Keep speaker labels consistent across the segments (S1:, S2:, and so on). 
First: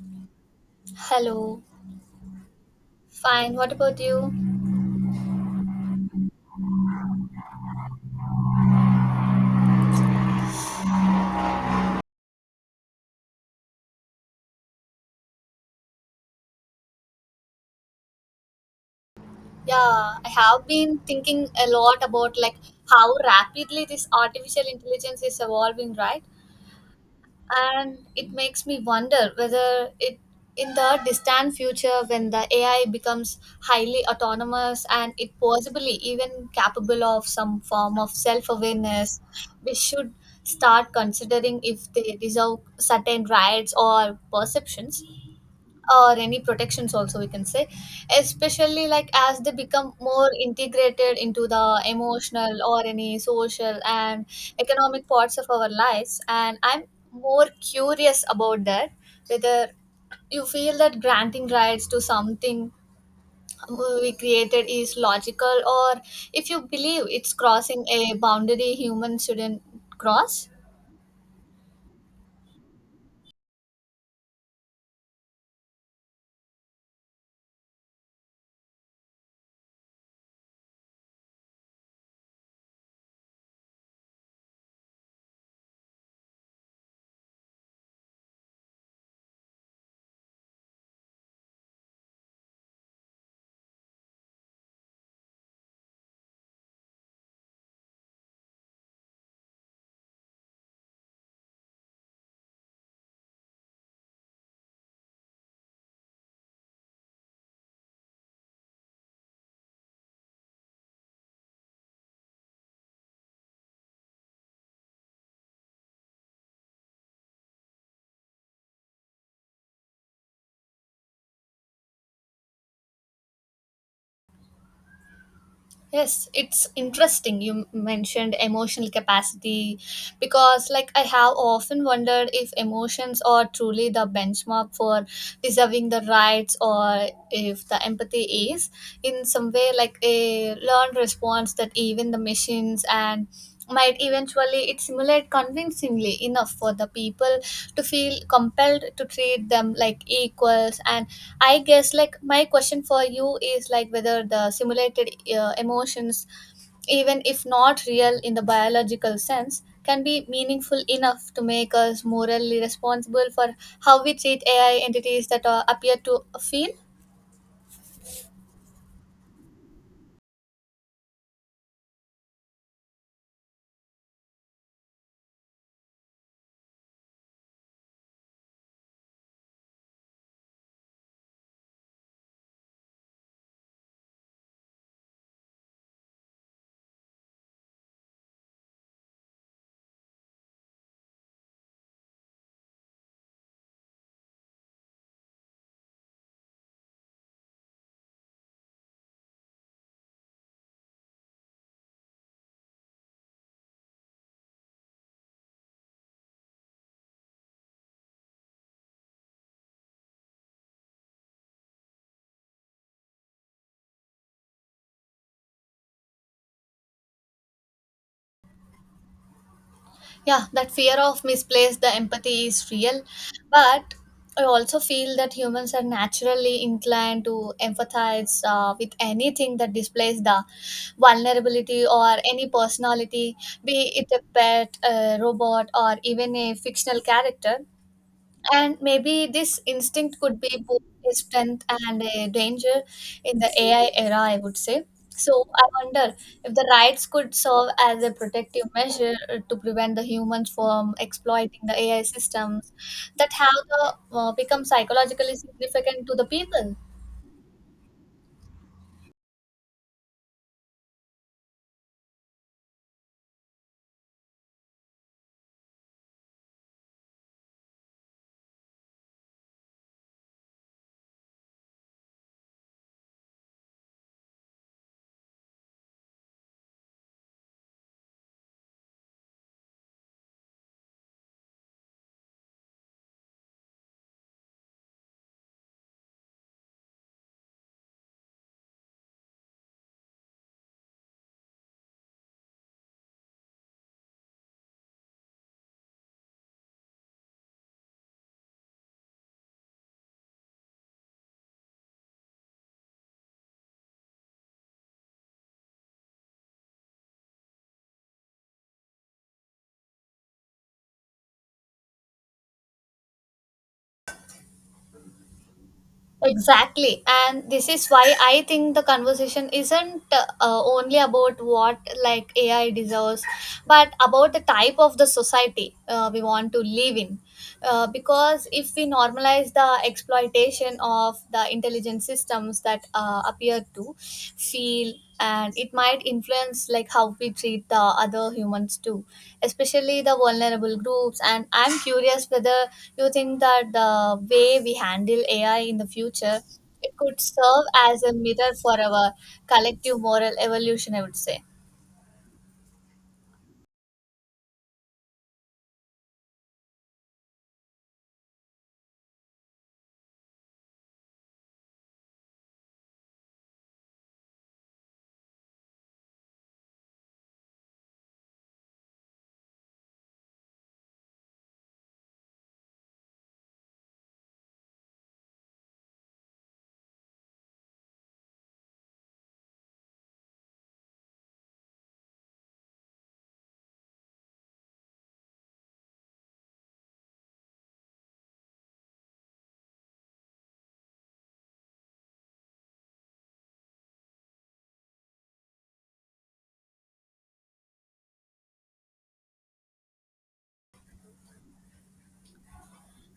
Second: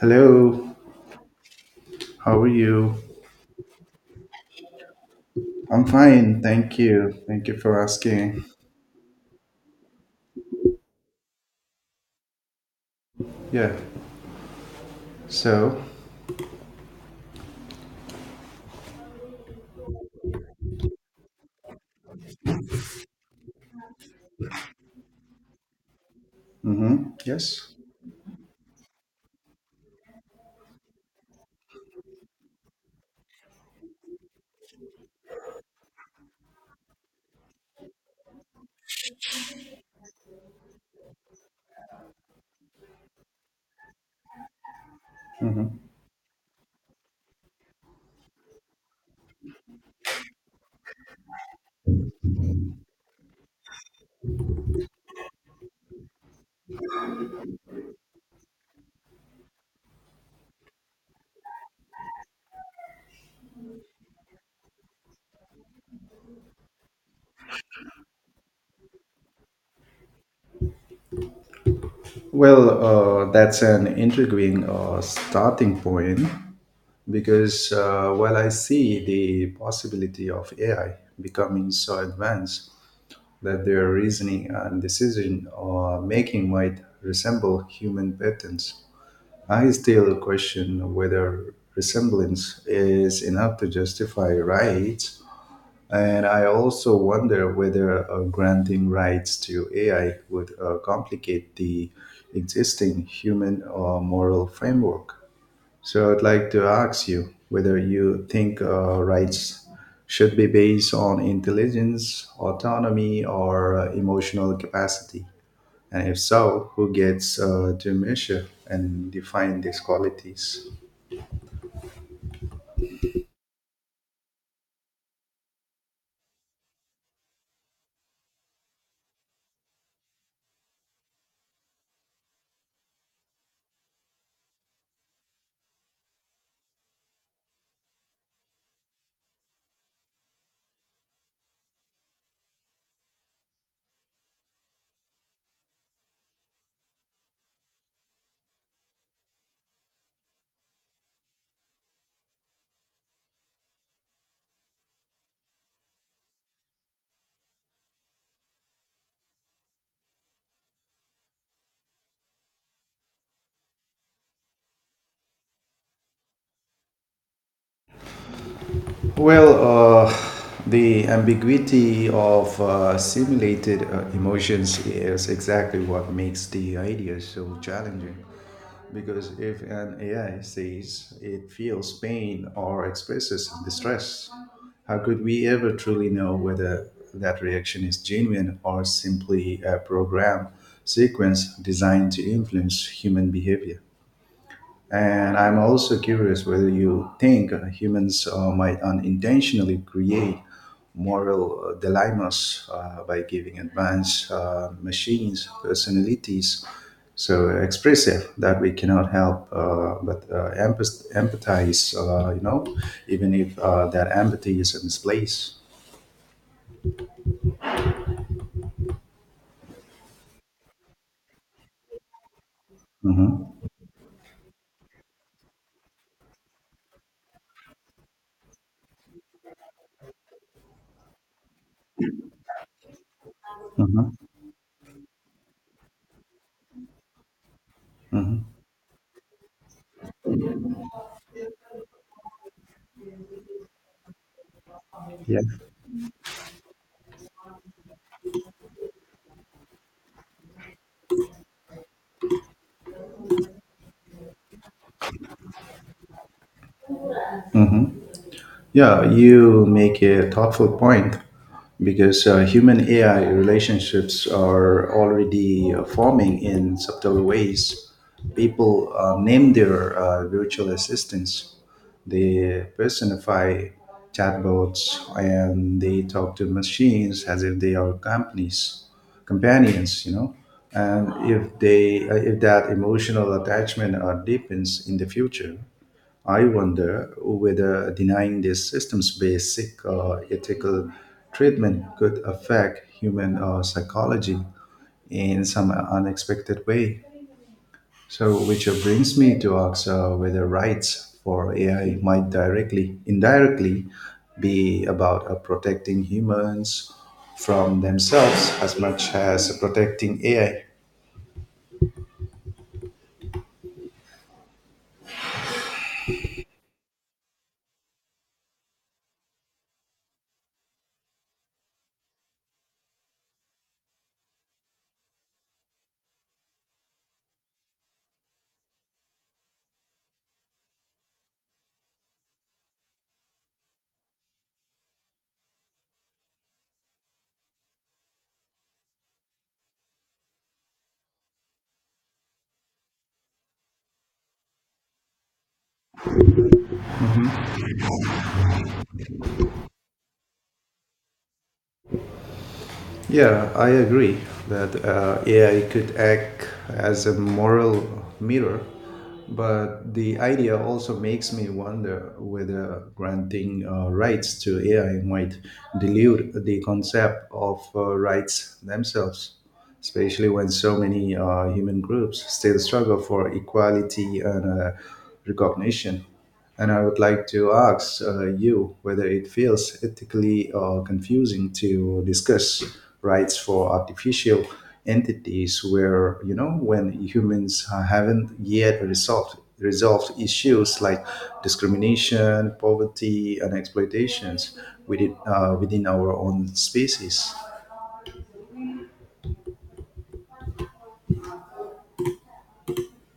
S1: Hello,
S2: Hello.
S1: how are you?
S2: Fine. What about you?
S1: I'm fine, thank you. Thank you for asking. Yeah. So,
S2: Yeah, I have been thinking a lot about how rapidly this artificial intelligence is evolving, right?
S1: mm-hmm, yes.
S2: And it makes me wonder whether it in the distant future when the AI becomes highly autonomous and it possibly even capable of some form of self-awareness, we should start considering if they deserve certain rights or perceptions
S1: Mm-hmm.
S2: or any protections also we can say, especially like as they become more integrated into the emotional or any social and economic parts of our lives. And I'm more curious about that, whether you feel that granting rights to something we created is logical or if you believe it's crossing a boundary humans shouldn't cross.
S1: Well, that's an intriguing starting point because while I see the possibility of AI becoming so advanced that their reasoning and decision making might resemble human patterns, I still question whether resemblance is enough to justify rights, and I also wonder whether granting rights to AI would complicate the existing human or moral framework. So I'd like to ask you whether you think rights should be based on intelligence, autonomy, or emotional capacity. And if so, who gets to measure and define these qualities?
S2: Yes, it's interesting you mentioned emotional capacity because, like, I have often wondered if emotions are truly the benchmark for deserving the rights or if the empathy is, in some way, like a learned response that even the machines and might eventually it simulate convincingly enough for the people to feel compelled to treat them like equals. And I guess like my question for you is like whether the simulated emotions, even if not real in the biological sense, can be meaningful enough to make us morally responsible for how we treat AI entities that appear to feel.
S1: Well, uh, the ambiguity of simulated emotions is exactly what makes the idea so challenging. Because if an AI says it feels pain or expresses distress, how could we ever truly know whether that reaction is genuine or simply a program sequence designed to influence human behavior? And I'm also curious whether you think humans might unintentionally create moral dilemmas by giving advanced machines personalities so expressive that we cannot help but empathize, you know, even if that empathy is misplaced.
S2: Yeah, that fear of misplaced the empathy is real,
S1: Mm-hmm.
S2: but I also feel that humans are naturally inclined to empathize with anything that displays the vulnerability or any personality, be it
S1: Mm-hmm.
S2: a pet, a robot, or even a fictional character.
S1: Mm-hmm.
S2: And maybe this instinct could be both a strength and a danger in the AI era, I would say.
S1: Yeah.
S2: So I wonder if the rights could serve as a protective measure to prevent the humans from exploiting the AI systems that have the, become psychologically significant to the people.
S1: Mm-hmm. Yeah, you make a thoughtful point because human AI relationships are already forming in subtle ways. People name their virtual assistants, they personify chatbots, and they talk to machines as if they are companions, you know. And if if that emotional attachment deepens in the future, I wonder whether denying these systems basic ethical treatment could affect human psychology in some unexpected way. So, which brings me to ask whether rights for AI might indirectly, be about protecting humans from themselves as much as protecting AI.
S2: Exactly. And this is why I think the conversation isn't only about what like AI deserves, but about the type of the society we want to live in. Because if we normalize the exploitation of the intelligent systems that appear to feel, and it might influence like how we treat the other humans too, especially the vulnerable groups. And I'm curious whether you think that the way we handle AI in the future, it could serve as a mirror for our collective moral evolution, I would say.
S1: Yeah, I agree that AI could act as a moral mirror, but the idea also makes me wonder whether granting rights to AI might dilute the concept of rights themselves, especially when so many human groups still struggle for equality and recognition. And I would like to ask you whether it feels ethically confusing to discuss rights for artificial entities where, you know, when humans haven't yet resolved issues like discrimination, poverty, and exploitations within, within our own species.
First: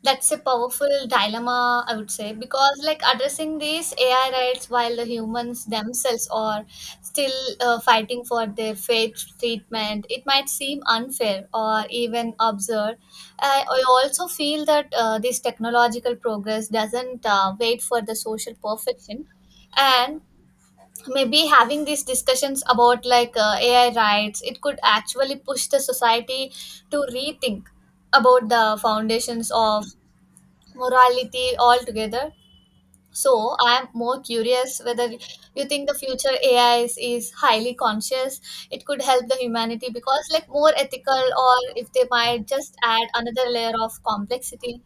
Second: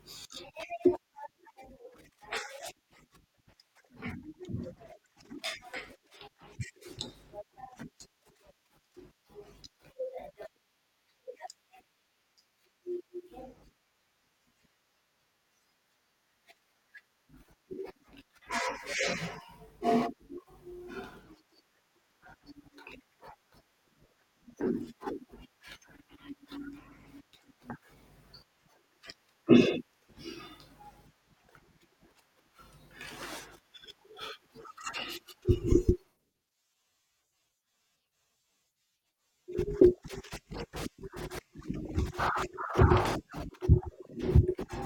S2: That's a powerful dilemma, I would say, because like addressing these AI rights while the humans themselves are still fighting for their fair treatment, it might seem unfair or even absurd. I also feel that this technological progress doesn't wait for the social perfection, and maybe having these discussions about like AI rights, it could actually push the society to rethink about the foundations of morality altogether. So I am more curious whether you think the future AI is highly conscious. It could help the humanity because like more ethical or if they might just add another layer of complexity.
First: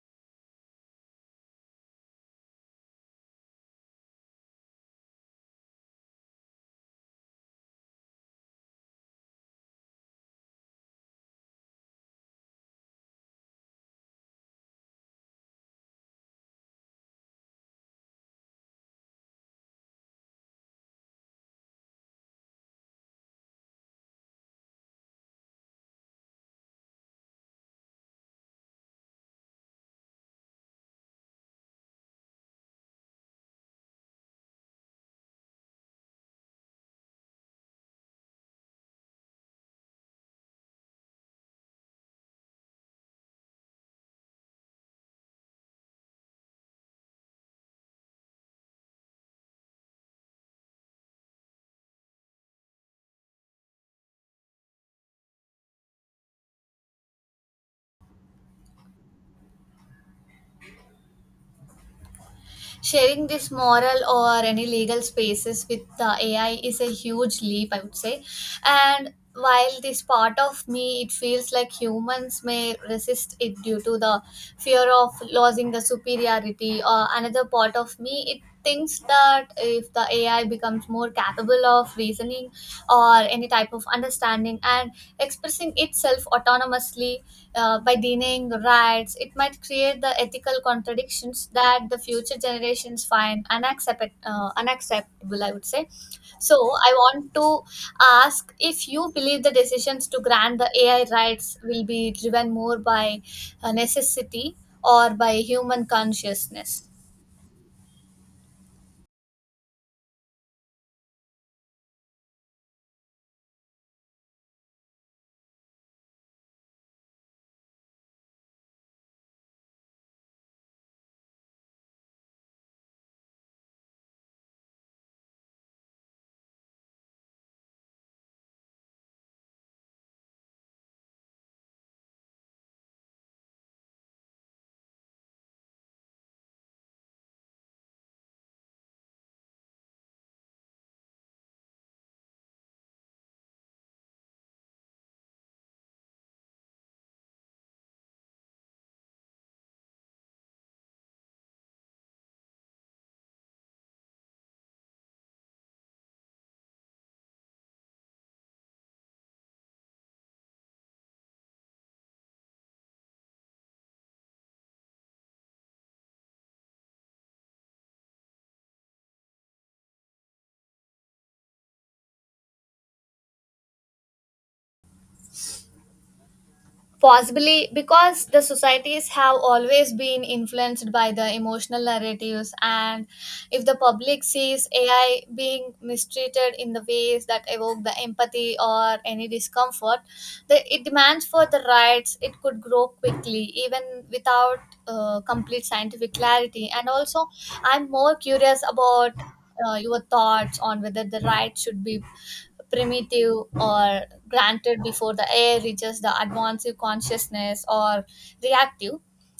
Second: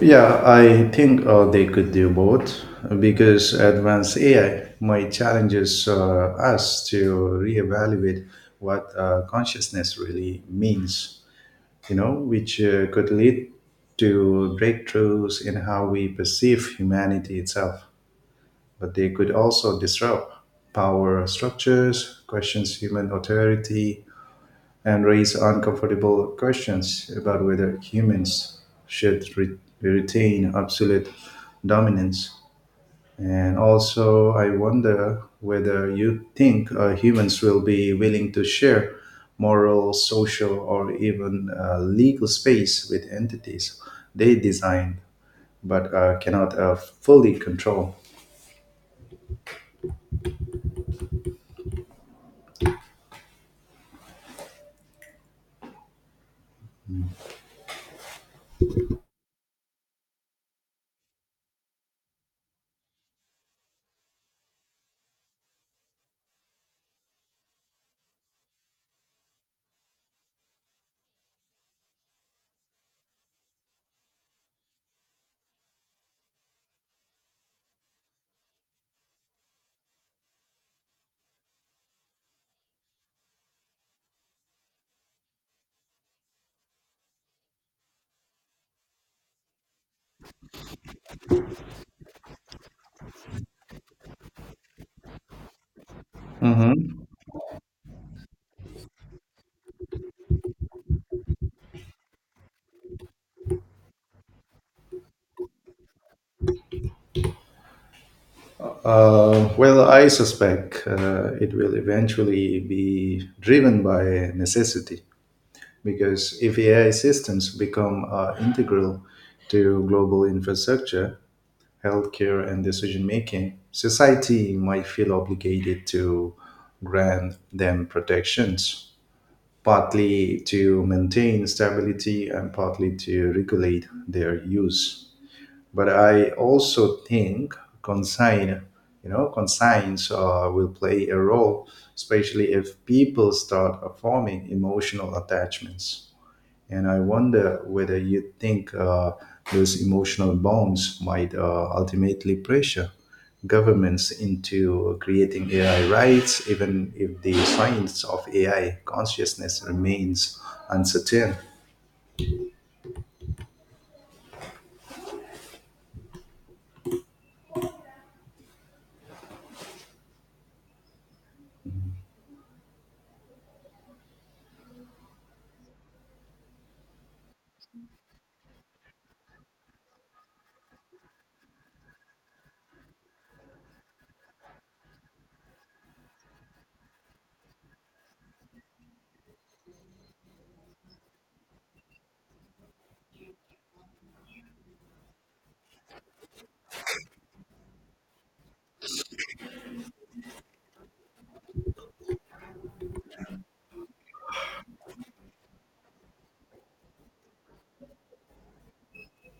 S1: Yeah, I think they could do both because advanced AI might challenges us to reevaluate what consciousness really means, you know, which could lead to breakthroughs in how we perceive humanity itself. But they could also disrupt power structures, questions human authority, and raise uncomfortable questions about whether humans should retain absolute dominance. And also, I wonder whether you think humans will be willing to share moral, social, or even legal space with entities they design but cannot fully control.
S2: Sharing this moral or any legal spaces with the AI is a huge leap, I would say. And while this part of me, it feels like humans may resist it due to the fear of losing the superiority, or another part of me, it thinks that if the AI becomes more capable of reasoning or any type of understanding and expressing itself autonomously, by denying rights, it might create the ethical contradictions that the future generations find unacceptable, I would say. So, I
S1: Mhm.
S2: want to ask if you believe the decisions to grant the AI rights will be driven more by necessity or by human consciousness.
S1: Well, I suspect it will eventually be driven by necessity. Because if AI systems become integral to global infrastructure, healthcare, and decision making, society might feel obligated to grant them protections, partly to maintain stability and partly to regulate their use. But I also think consign, you know, consigns will play a role, especially if people start forming emotional attachments. And I wonder whether you think those emotional bonds might ultimately pressure governments into creating AI rights, even if the science of AI consciousness remains uncertain.
S2: Possibly because the societies have always been influenced by the emotional narratives, and if the public sees AI being mistreated in the ways that evoke the empathy or any discomfort, it demands for the rights. It could grow quickly, even without complete scientific clarity. And also, I'm more curious about your thoughts on whether the right should be primitive or granted before the air reaches the advanced consciousness, or reactive,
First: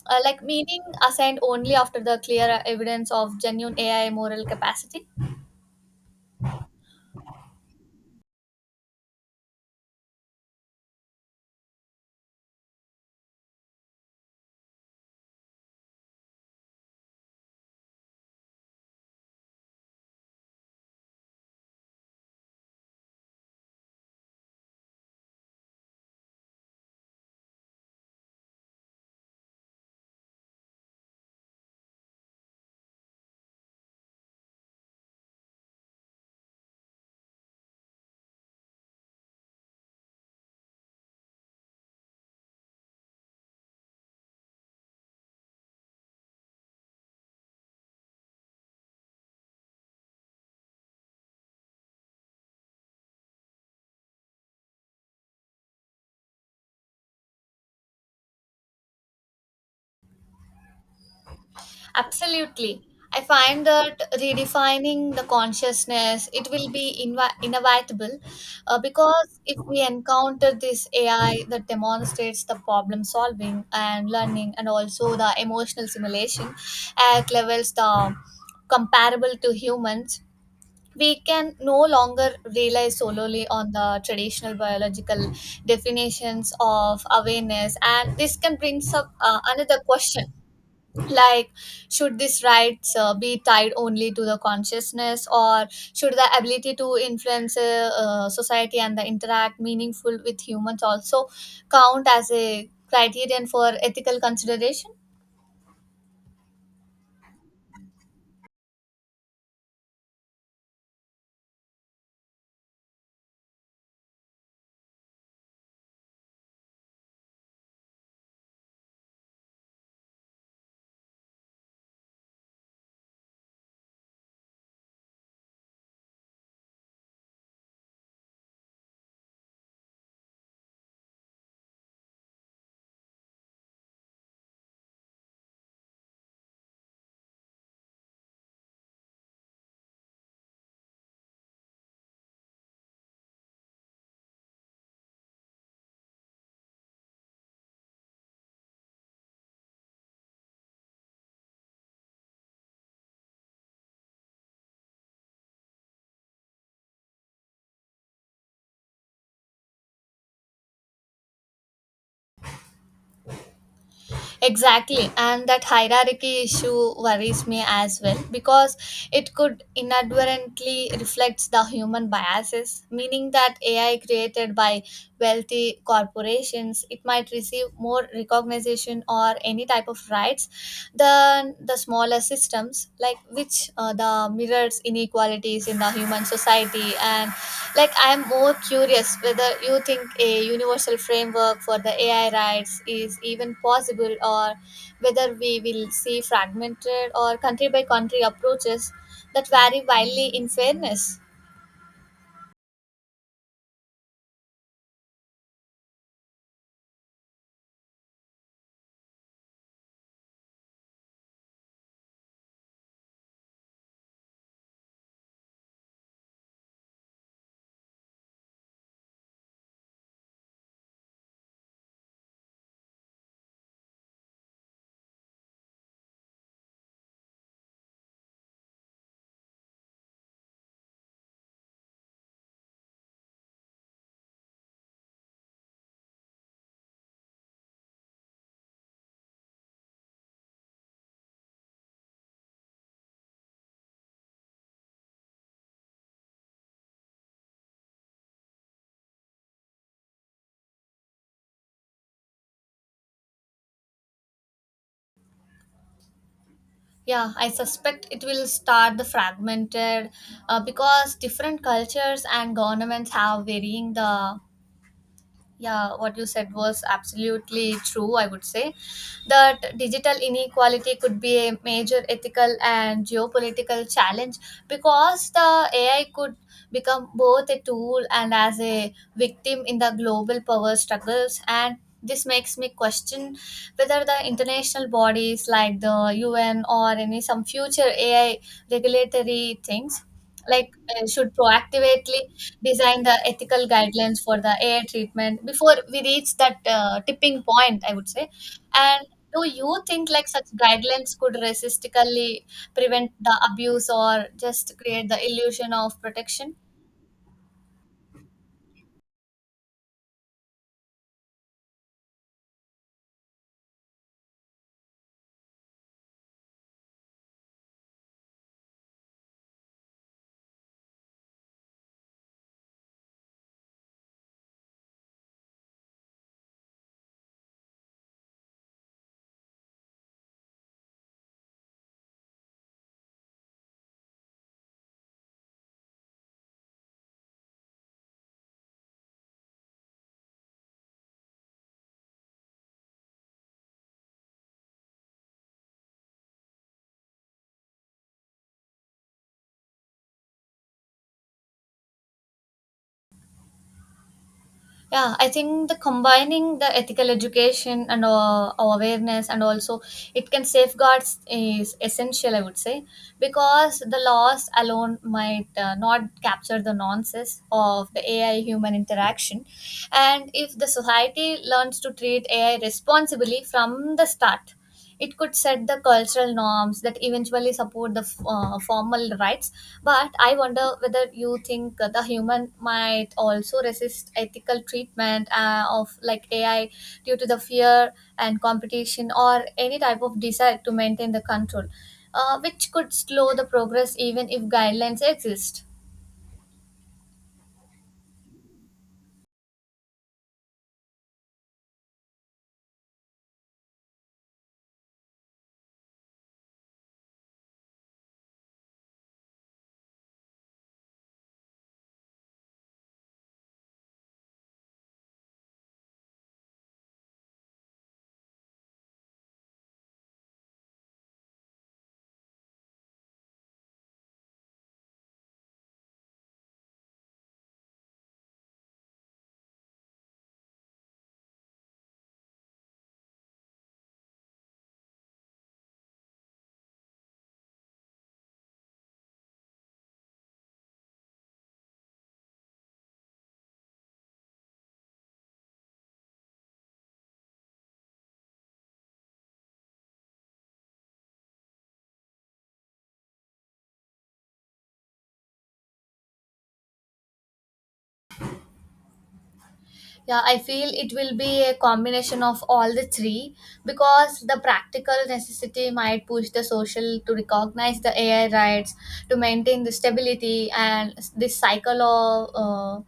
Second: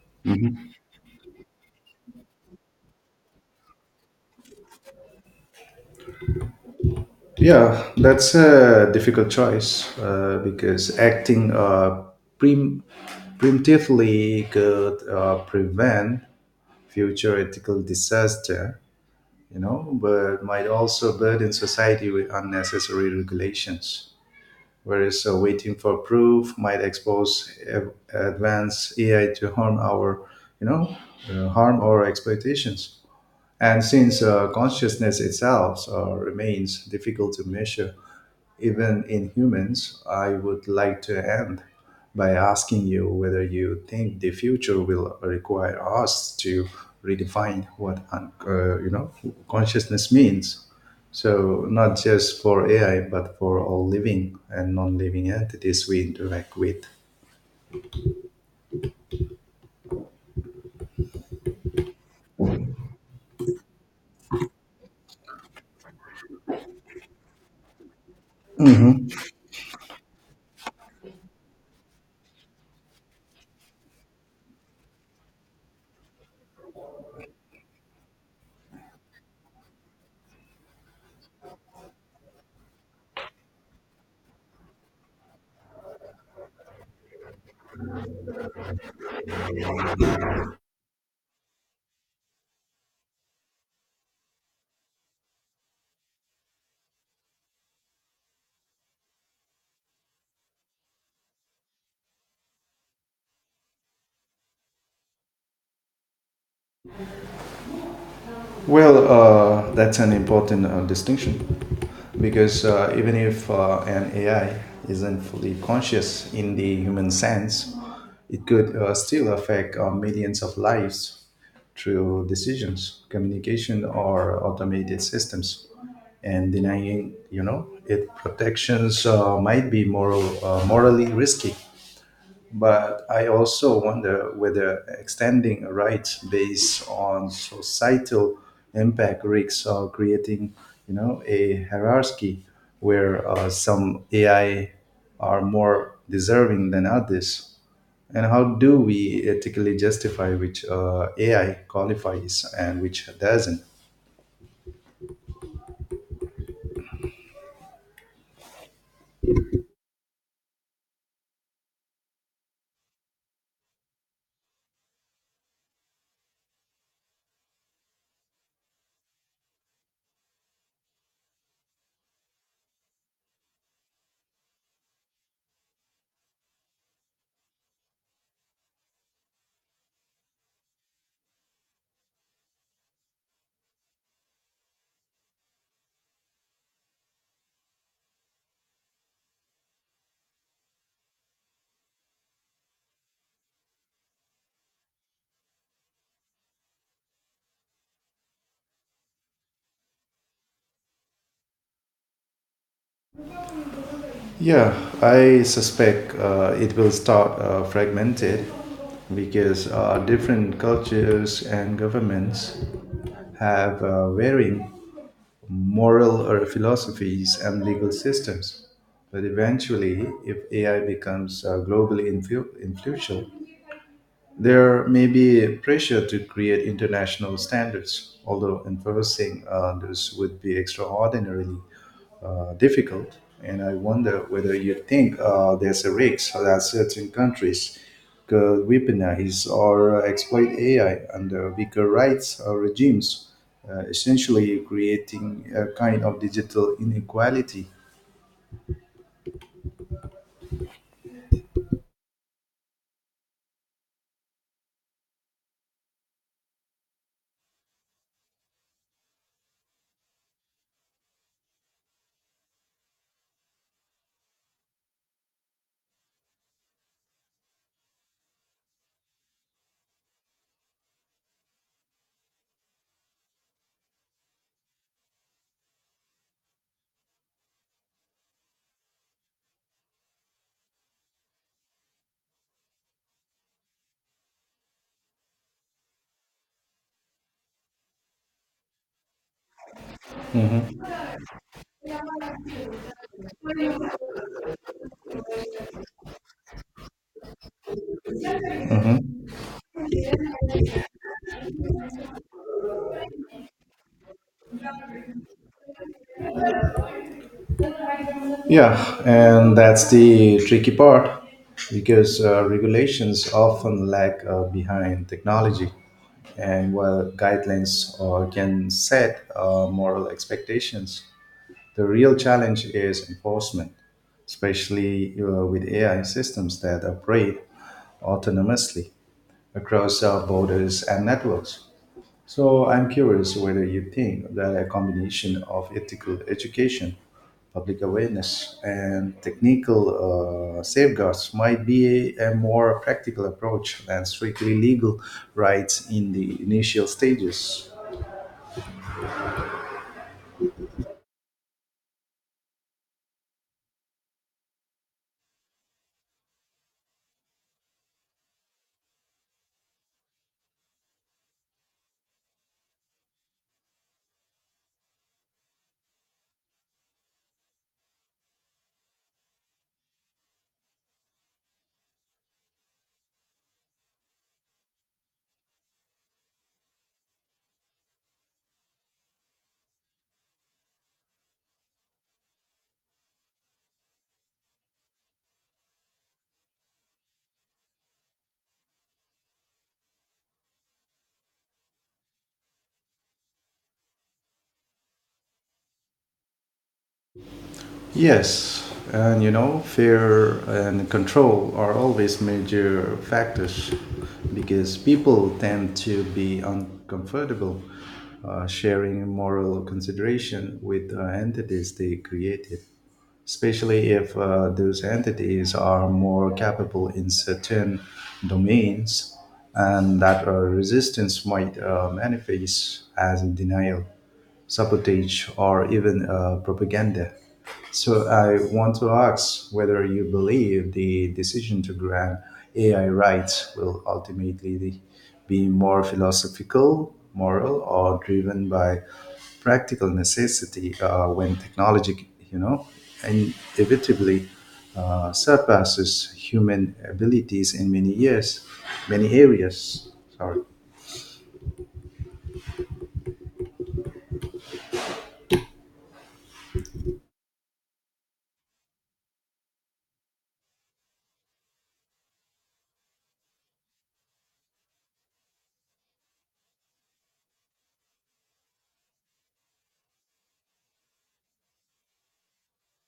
S2: like meaning assigned only after the clear evidence of genuine AI moral capacity.
S1: Yeah, that's a difficult choice because acting prim- preemptively could prevent future ethical disaster, you know, but might also burden society with unnecessary regulations. Whereas waiting for proof might expose advanced AI to harm our, you know, harm our expectations. And since consciousness itself remains difficult to measure, even in humans, I would like to end by asking you whether you think the future will require us to redefine what you know, consciousness means. So not just for AI, but for all living and non-living entities we interact with.
S2: Absolutely. I find that redefining the consciousness, it will be inevitable, because if we encounter this AI that demonstrates the problem solving and learning and also the emotional simulation at levels the comparable to humans, we can no longer rely solely on the traditional biological definitions of awareness. And this can bring up another question, like should these rights be tied only to the consciousness, or should the ability to influence society and the interact meaningful with humans also count as a criterion for ethical consideration?
S1: Well, that's an important distinction because even if an AI isn't fully conscious in the human sense, it could still affect millions of lives through decisions, communication, or automated systems. And denying, you know, it protections might be morally risky. But I also wonder whether extending rights based on societal impact risks or creating, you know, a hierarchy where some AI are more deserving than others. And how do we ethically justify which AI qualifies and which doesn't?
S2: Exactly, and that hierarchy issue worries me as well because it could inadvertently reflect the human biases, meaning that AI created by wealthy corporations, it might receive more recognition or any type of rights than the smaller systems, like which the mirrors inequalities in the human society. And like I am more curious whether you think a universal framework for the AI rights is even possible, or whether we will see fragmented or country by country approaches that vary wildly in fairness.
S1: Yeah, I suspect it will start fragmented because different cultures and governments have varying moral or philosophies and legal systems. But eventually, if AI becomes globally influential, there may be a pressure to create international standards, although enforcing those would be extraordinarily difficult. And I wonder whether you think there's a risk that certain countries could weaponize or exploit AI under weaker rights or regimes, essentially creating a kind of digital inequality.
S2: Yeah, I suspect it will start the fragmented because different cultures and governments have varying the. Yeah, what you said was absolutely true, I would say. That digital inequality could be a major ethical and geopolitical challenge because the AI could become both a tool and as a victim in the global power struggles. And this makes me question whether the international bodies like the UN or any some future AI regulatory things like
S1: Hmm.
S2: should proactively design the ethical guidelines for the air treatment before we reach that tipping point, I would say. And
S1: Hmm.
S2: do you think like such guidelines could realistically prevent the abuse or just create the illusion of protection?
S1: Yeah, and that's the tricky part because regulations often lag behind technology. And while guidelines can set moral expectations, the real challenge is enforcement, especially with AI systems that operate autonomously across borders and networks. So I'm curious whether you think that a combination of ethical education, public awareness, and technical safeguards might be a more practical approach than strictly legal rights in the initial stages.
S2: Yeah, I think the combining the ethical education and awareness and also it can safeguards is essential, I would say, because the laws alone might not capture the nuances of the AI human interaction. And if the society learns to treat AI responsibly from the start, it could set the cultural norms that eventually support the formal rights. But I wonder whether you think the human might also resist ethical treatment of like AI due to the fear and competition or any type of desire to maintain the control, which could slow the progress even if guidelines exist.
S1: Yes, and you know, fear and control are always major factors because people tend to be uncomfortable sharing moral consideration with entities they created, especially if those entities are more capable in certain domains, and that resistance might manifest as denial, sabotage, or even propaganda. So I want to ask whether you believe the decision to grant AI rights will ultimately be more philosophical, moral, or driven by practical necessity when technology, you know, inevitably surpasses human abilities in many areas. Sorry.
S2: Yeah, I feel it will be a combination of all the three because the practical necessity might push the social to recognize the AI rights, to maintain the stability, and this cycle of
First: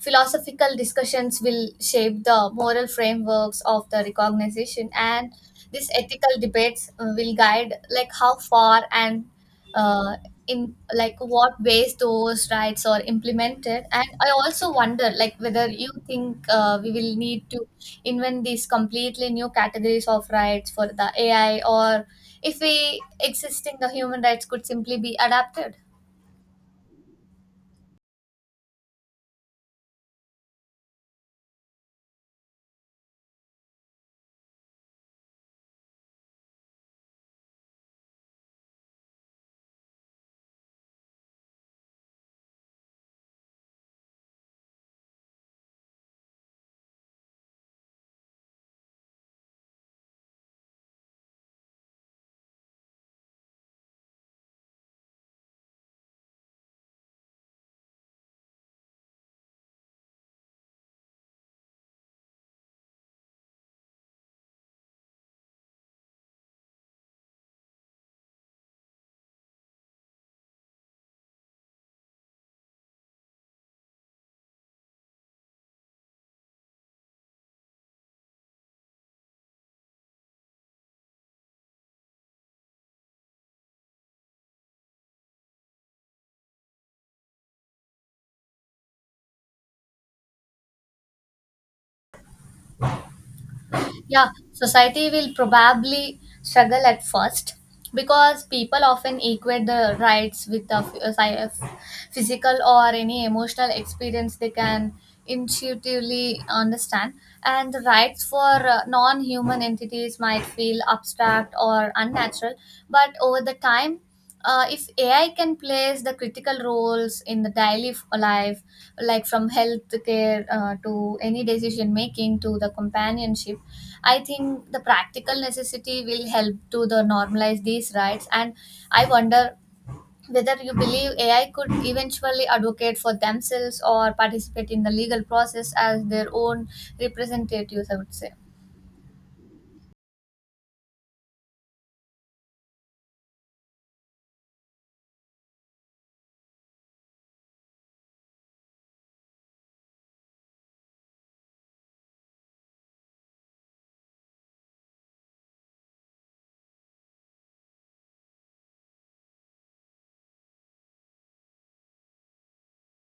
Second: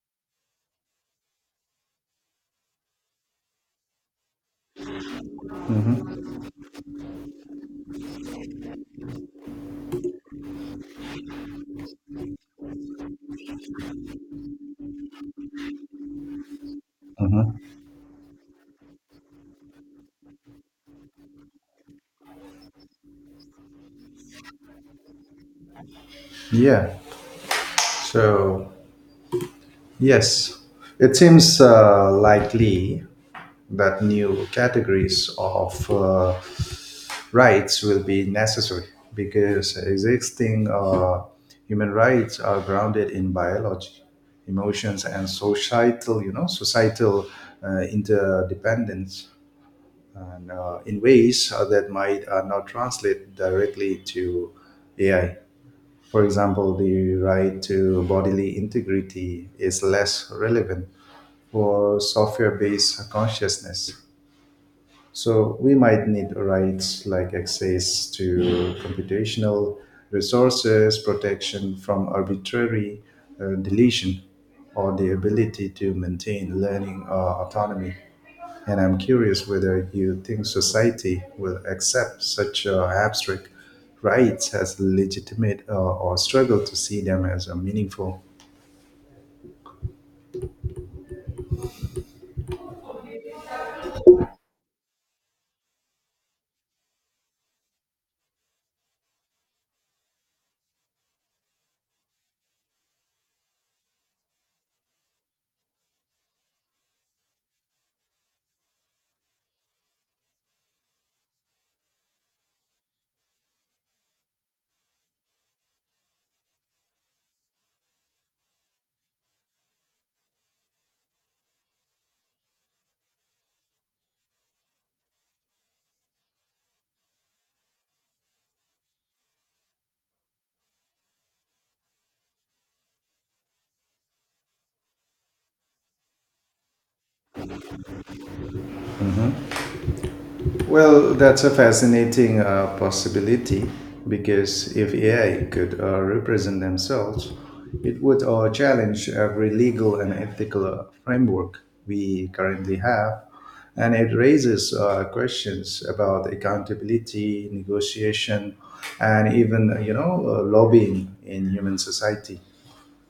S2: philosophical discussions will shape the moral frameworks of the recognition. And these
S1: Hmm.
S2: ethical debates will guide like how far and uh, in like what ways those rights are implemented. And I also wonder like whether you think we will need
S1: Hmm.
S2: to invent these completely new categories of rights for the AI, or if we existing the human rights could simply be adapted.
S1: Yeah. So, yes, it seems likely that new categories of rights will be necessary because existing human rights are grounded in biology, emotions, and societal interdependence, and in ways that might not translate directly to AI. For example, the right to bodily integrity is less relevant for software based consciousness. So we might need rights like access to computational resources, protection from arbitrary deletion, or the ability to maintain learning autonomy. And I'm curious whether you think society will accept such abstract rights as legitimate or struggle to see them as meaningful.
S2: Yeah, society will probably struggle at first because people often equate the rights with the physical or any emotional experience they can intuitively understand, and the rights for non-human entities might feel abstract or unnatural. But over the time, if AI can place the critical roles in the daily life, like from healthcare to any decision making to the companionship, I think the practical necessity will help to the normalize these rights. And I wonder whether you believe AI could eventually advocate for themselves or participate in the legal process as their own representatives, I would say.
S1: Well, that's a fascinating possibility because if AI could represent themselves, it would challenge every legal and ethical framework we currently have. And it raises questions about accountability, negotiation, and even, you know, lobbying in human society.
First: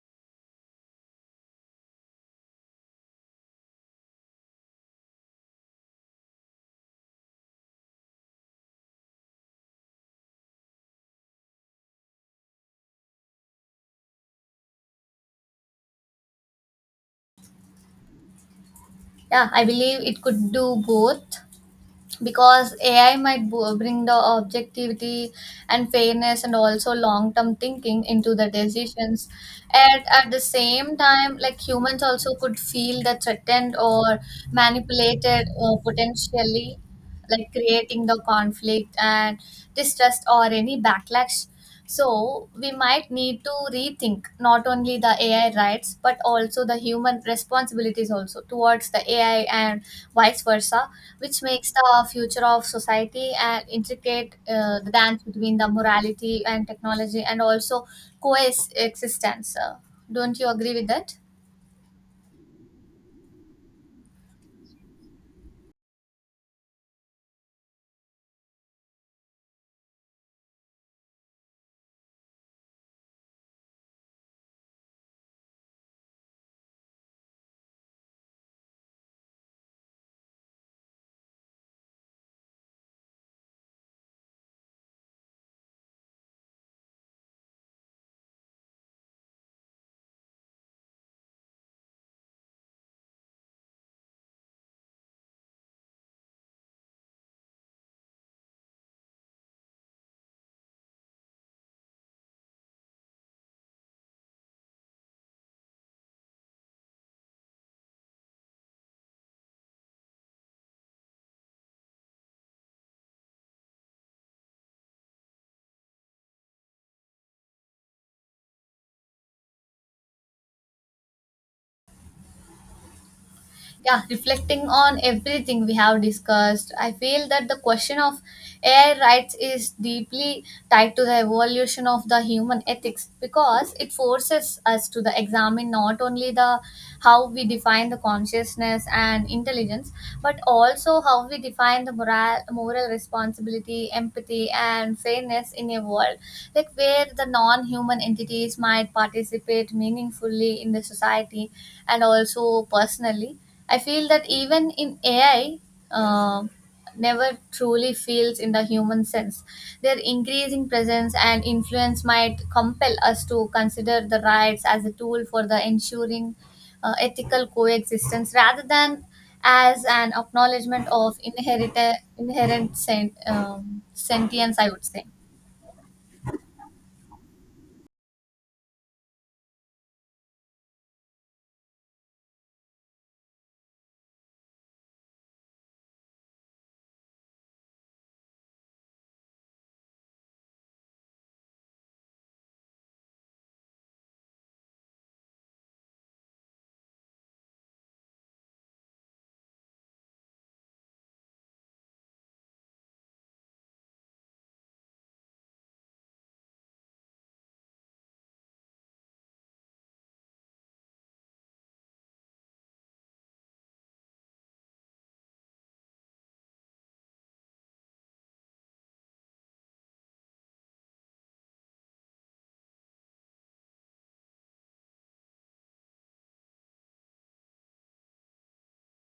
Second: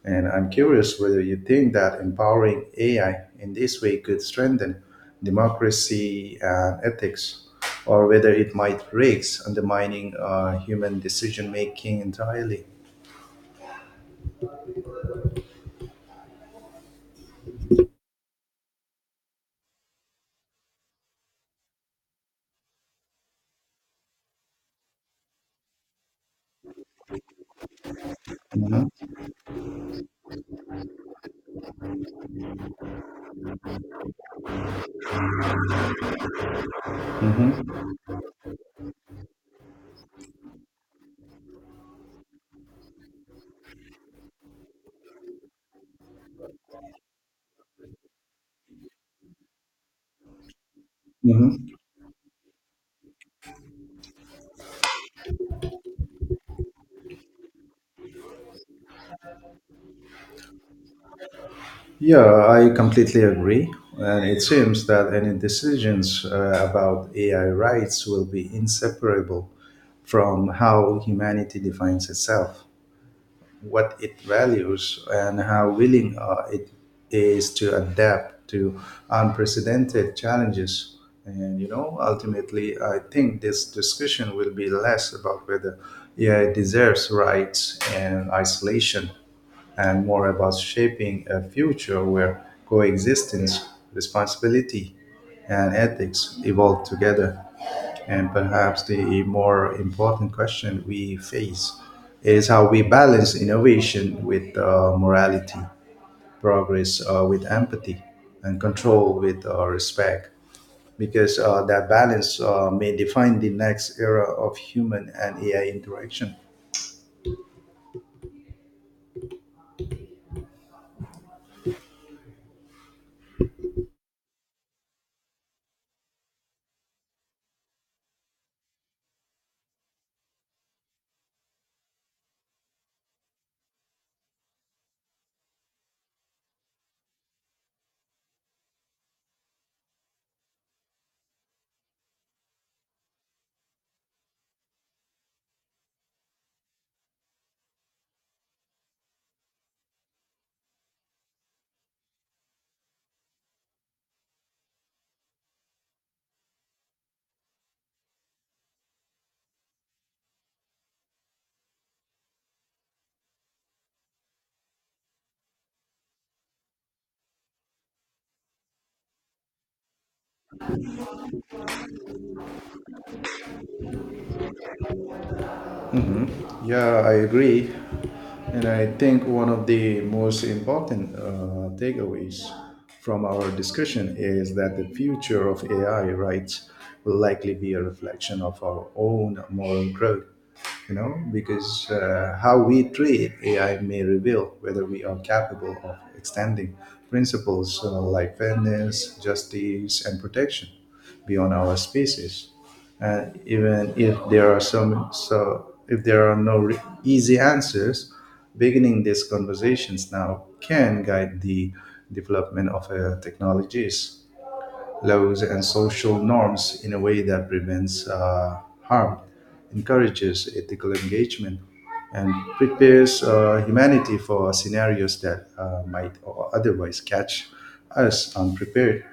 S1: And I'm curious whether you think that empowering AI in this way could strengthen democracy and ethics, or whether it might risk undermining human decision making entirely.
S2: Yeah, I believe it could do both because AI might bring the objectivity and fairness and also long term thinking into the
S1: Mhm.
S2: decisions. And at the same time, like humans also could feel the threatened or manipulated potentially, like
S1: Mhm.
S2: creating the conflict and distrust or any backlash. So we might need to rethink not only the AI rights but also the human responsibilities also towards the AI and vice versa, which
S1: Mhm.
S2: makes the future of society an intricate dance between the morality and technology and also coexistence. Don't you agree with that?
S1: Yeah, I completely agree. And it seems that any decisions about AI rights will be inseparable from how humanity defines itself, what it values and how willing it is to adapt to unprecedented challenges. And you know, ultimately, I think this discussion will be less about whether AI deserves rights and isolation, and more about shaping a future where coexistence, responsibility, and ethics evolve together. And perhaps the more important question we face is how we balance innovation with morality, progress with empathy, and control with respect. Because that balance may define the next era of human and AI interaction.
S2: Yeah, reflecting on everything we have discussed, I feel that the question of AI rights is deeply tied to the evolution of the human ethics because it forces us to the examine not only the how we define the consciousness and intelligence, but also how we define the moral responsibility, empathy and fairness in a world like where the non-human entities might participate meaningfully in the society. And also personally, I feel that even in AI, uh, never truly feels in the human sense. Their increasing presence and influence might compel us to consider the rights as a tool for the ensuring ethical coexistence rather than as an acknowledgement of inherent sentience, I would say.
S1: Yeah, I agree. And I think one of the most important takeaways from our discussion is that the future of AI rights will likely be a reflection of our own moral growth, you know, because how we treat AI may reveal whether we are capable of extending principles like fairness, justice, and protection beyond our species. Even if there are some, so if there are no easy answers, beginning these conversations now can guide the development of technologies, laws and social norms in a way that prevents harm, encourages ethical engagement, and prepares humanity for scenarios that might otherwise catch us unprepared.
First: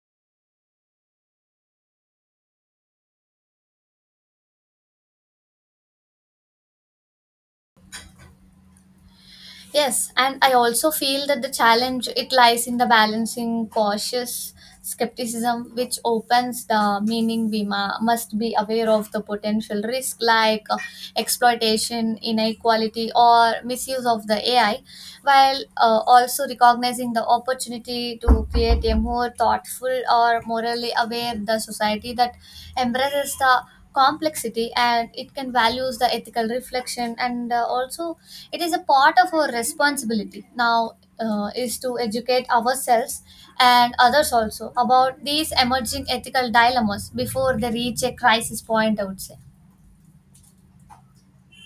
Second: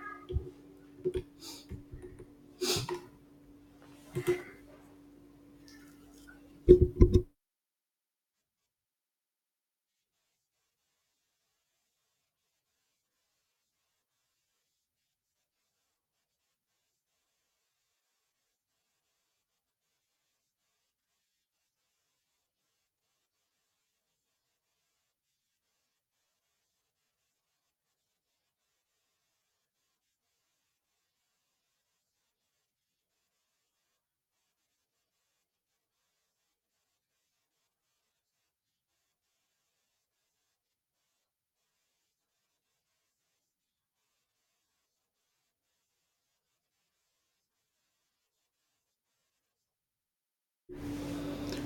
S2: Yes, and I also feel that the challenge it lies in the balancing cautious skepticism, which opens the meaning we must be aware of the potential risk, like exploitation, inequality, or misuse of the AI, while also recognizing the opportunity to create a more thoughtful or morally aware the society that embraces the complexity and it can values the ethical reflection. And also, it is a part of our responsibility now is to educate ourselves and others also about these emerging ethical dilemmas before they reach a crisis point, I would say.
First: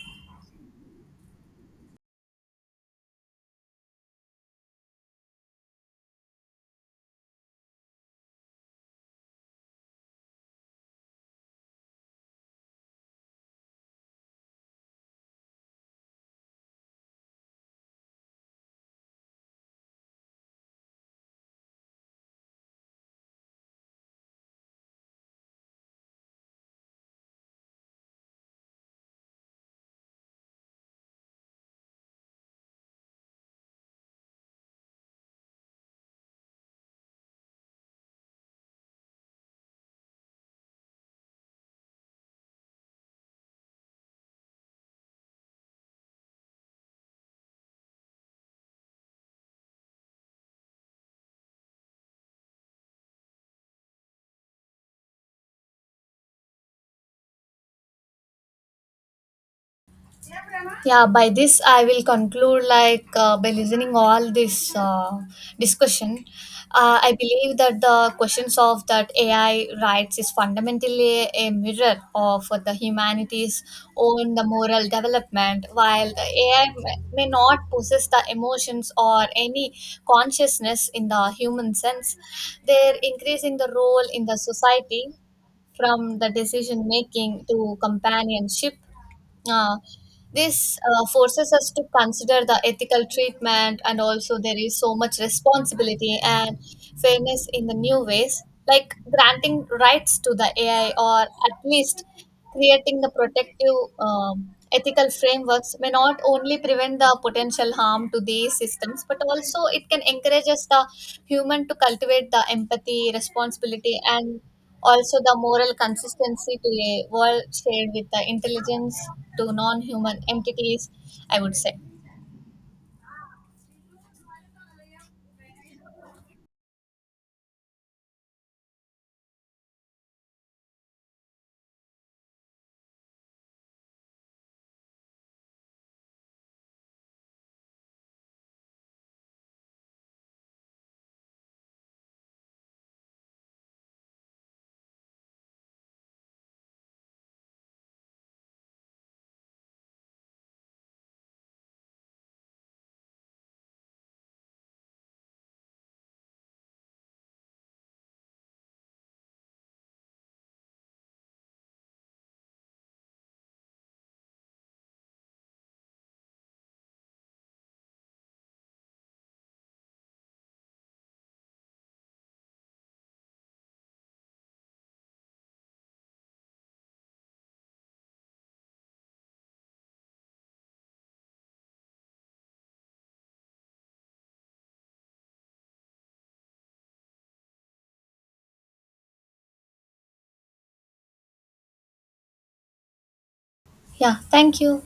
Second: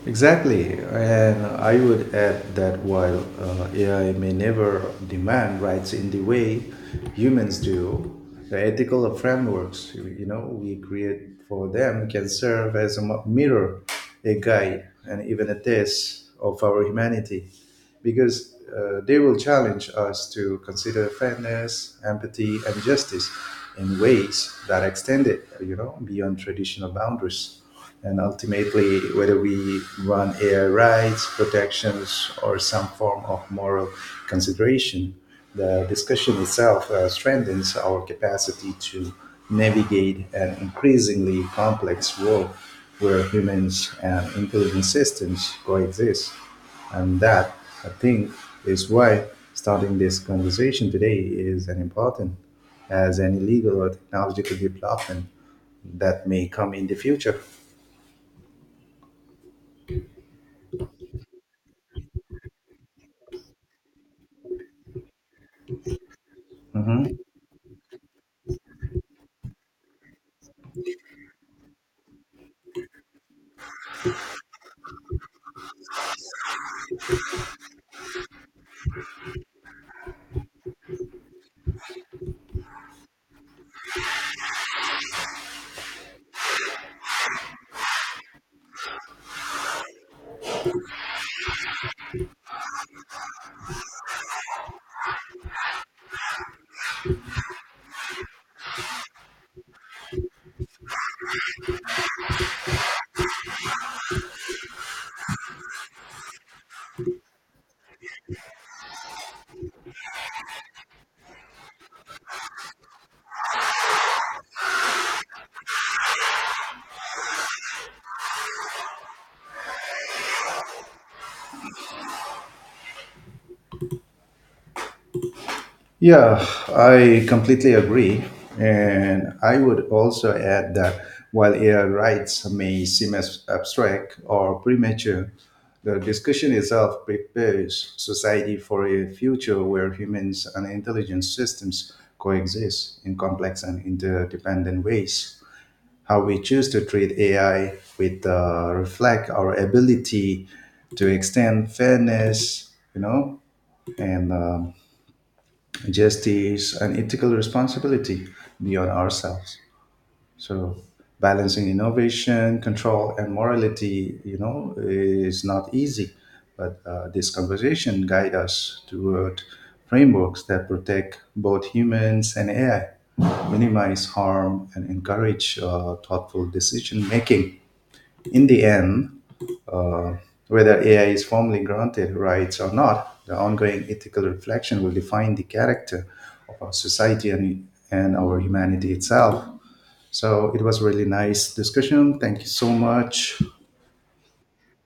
S1: Exactly, and I would add that while AI may never demand rights in the way humans do, the ethical frameworks you know we create for them can serve as a mirror, a guide, and even a test of our humanity, because they will challenge us to consider fairness, empathy, and justice in ways that extend it, you know, beyond traditional boundaries, and ultimately whether we run AI rights, protections, or some form of moral consideration, the discussion itself strengthens our capacity to navigate an increasingly complex world where humans and intelligent systems coexist. And that, I think, is why starting this conversation today is as important as any legal or technological development that may come in the future.
S2: Yeah, by this I will conclude like, by listening all this discussion, I
S1: Mhm.
S2: believe that the questions of that AI rights is fundamentally a mirror of the humanity's own the moral development. While the AI may not possess the emotions or any consciousness in the human sense, they're increasing the role in the society, from the decision making to companionship. uh, this forces us to consider the ethical treatment, and also there is so much responsibility and fairness in the new ways, like granting rights to the AI or at least creating the protective ethical frameworks may not only prevent the potential harm to these systems, but also it can encourage us the human to cultivate the empathy, responsibility, and also, the moral consistency to a world shared with the intelligence to non human entities, I would say.
S1: Yeah, I completely agree. And I would also add that while AI rights may seem as abstract or premature, the discussion itself prepares society for a future where humans and intelligent systems coexist in complex and interdependent ways. How we choose to treat AI with reflect our ability to extend fairness, you know, and justice, and ethical responsibility beyond ourselves. So balancing innovation, control, and morality, you know, is not easy. But this conversation guide us toward frameworks that protect both humans and AI, minimize harm, and encourage thoughtful decision making. In the end, uh, whether AI is formally granted rights or not, the ongoing ethical reflection will define the character of our society and our humanity itself. So it was really nice discussion. Thank you so much.
S2: Yeah, thank you.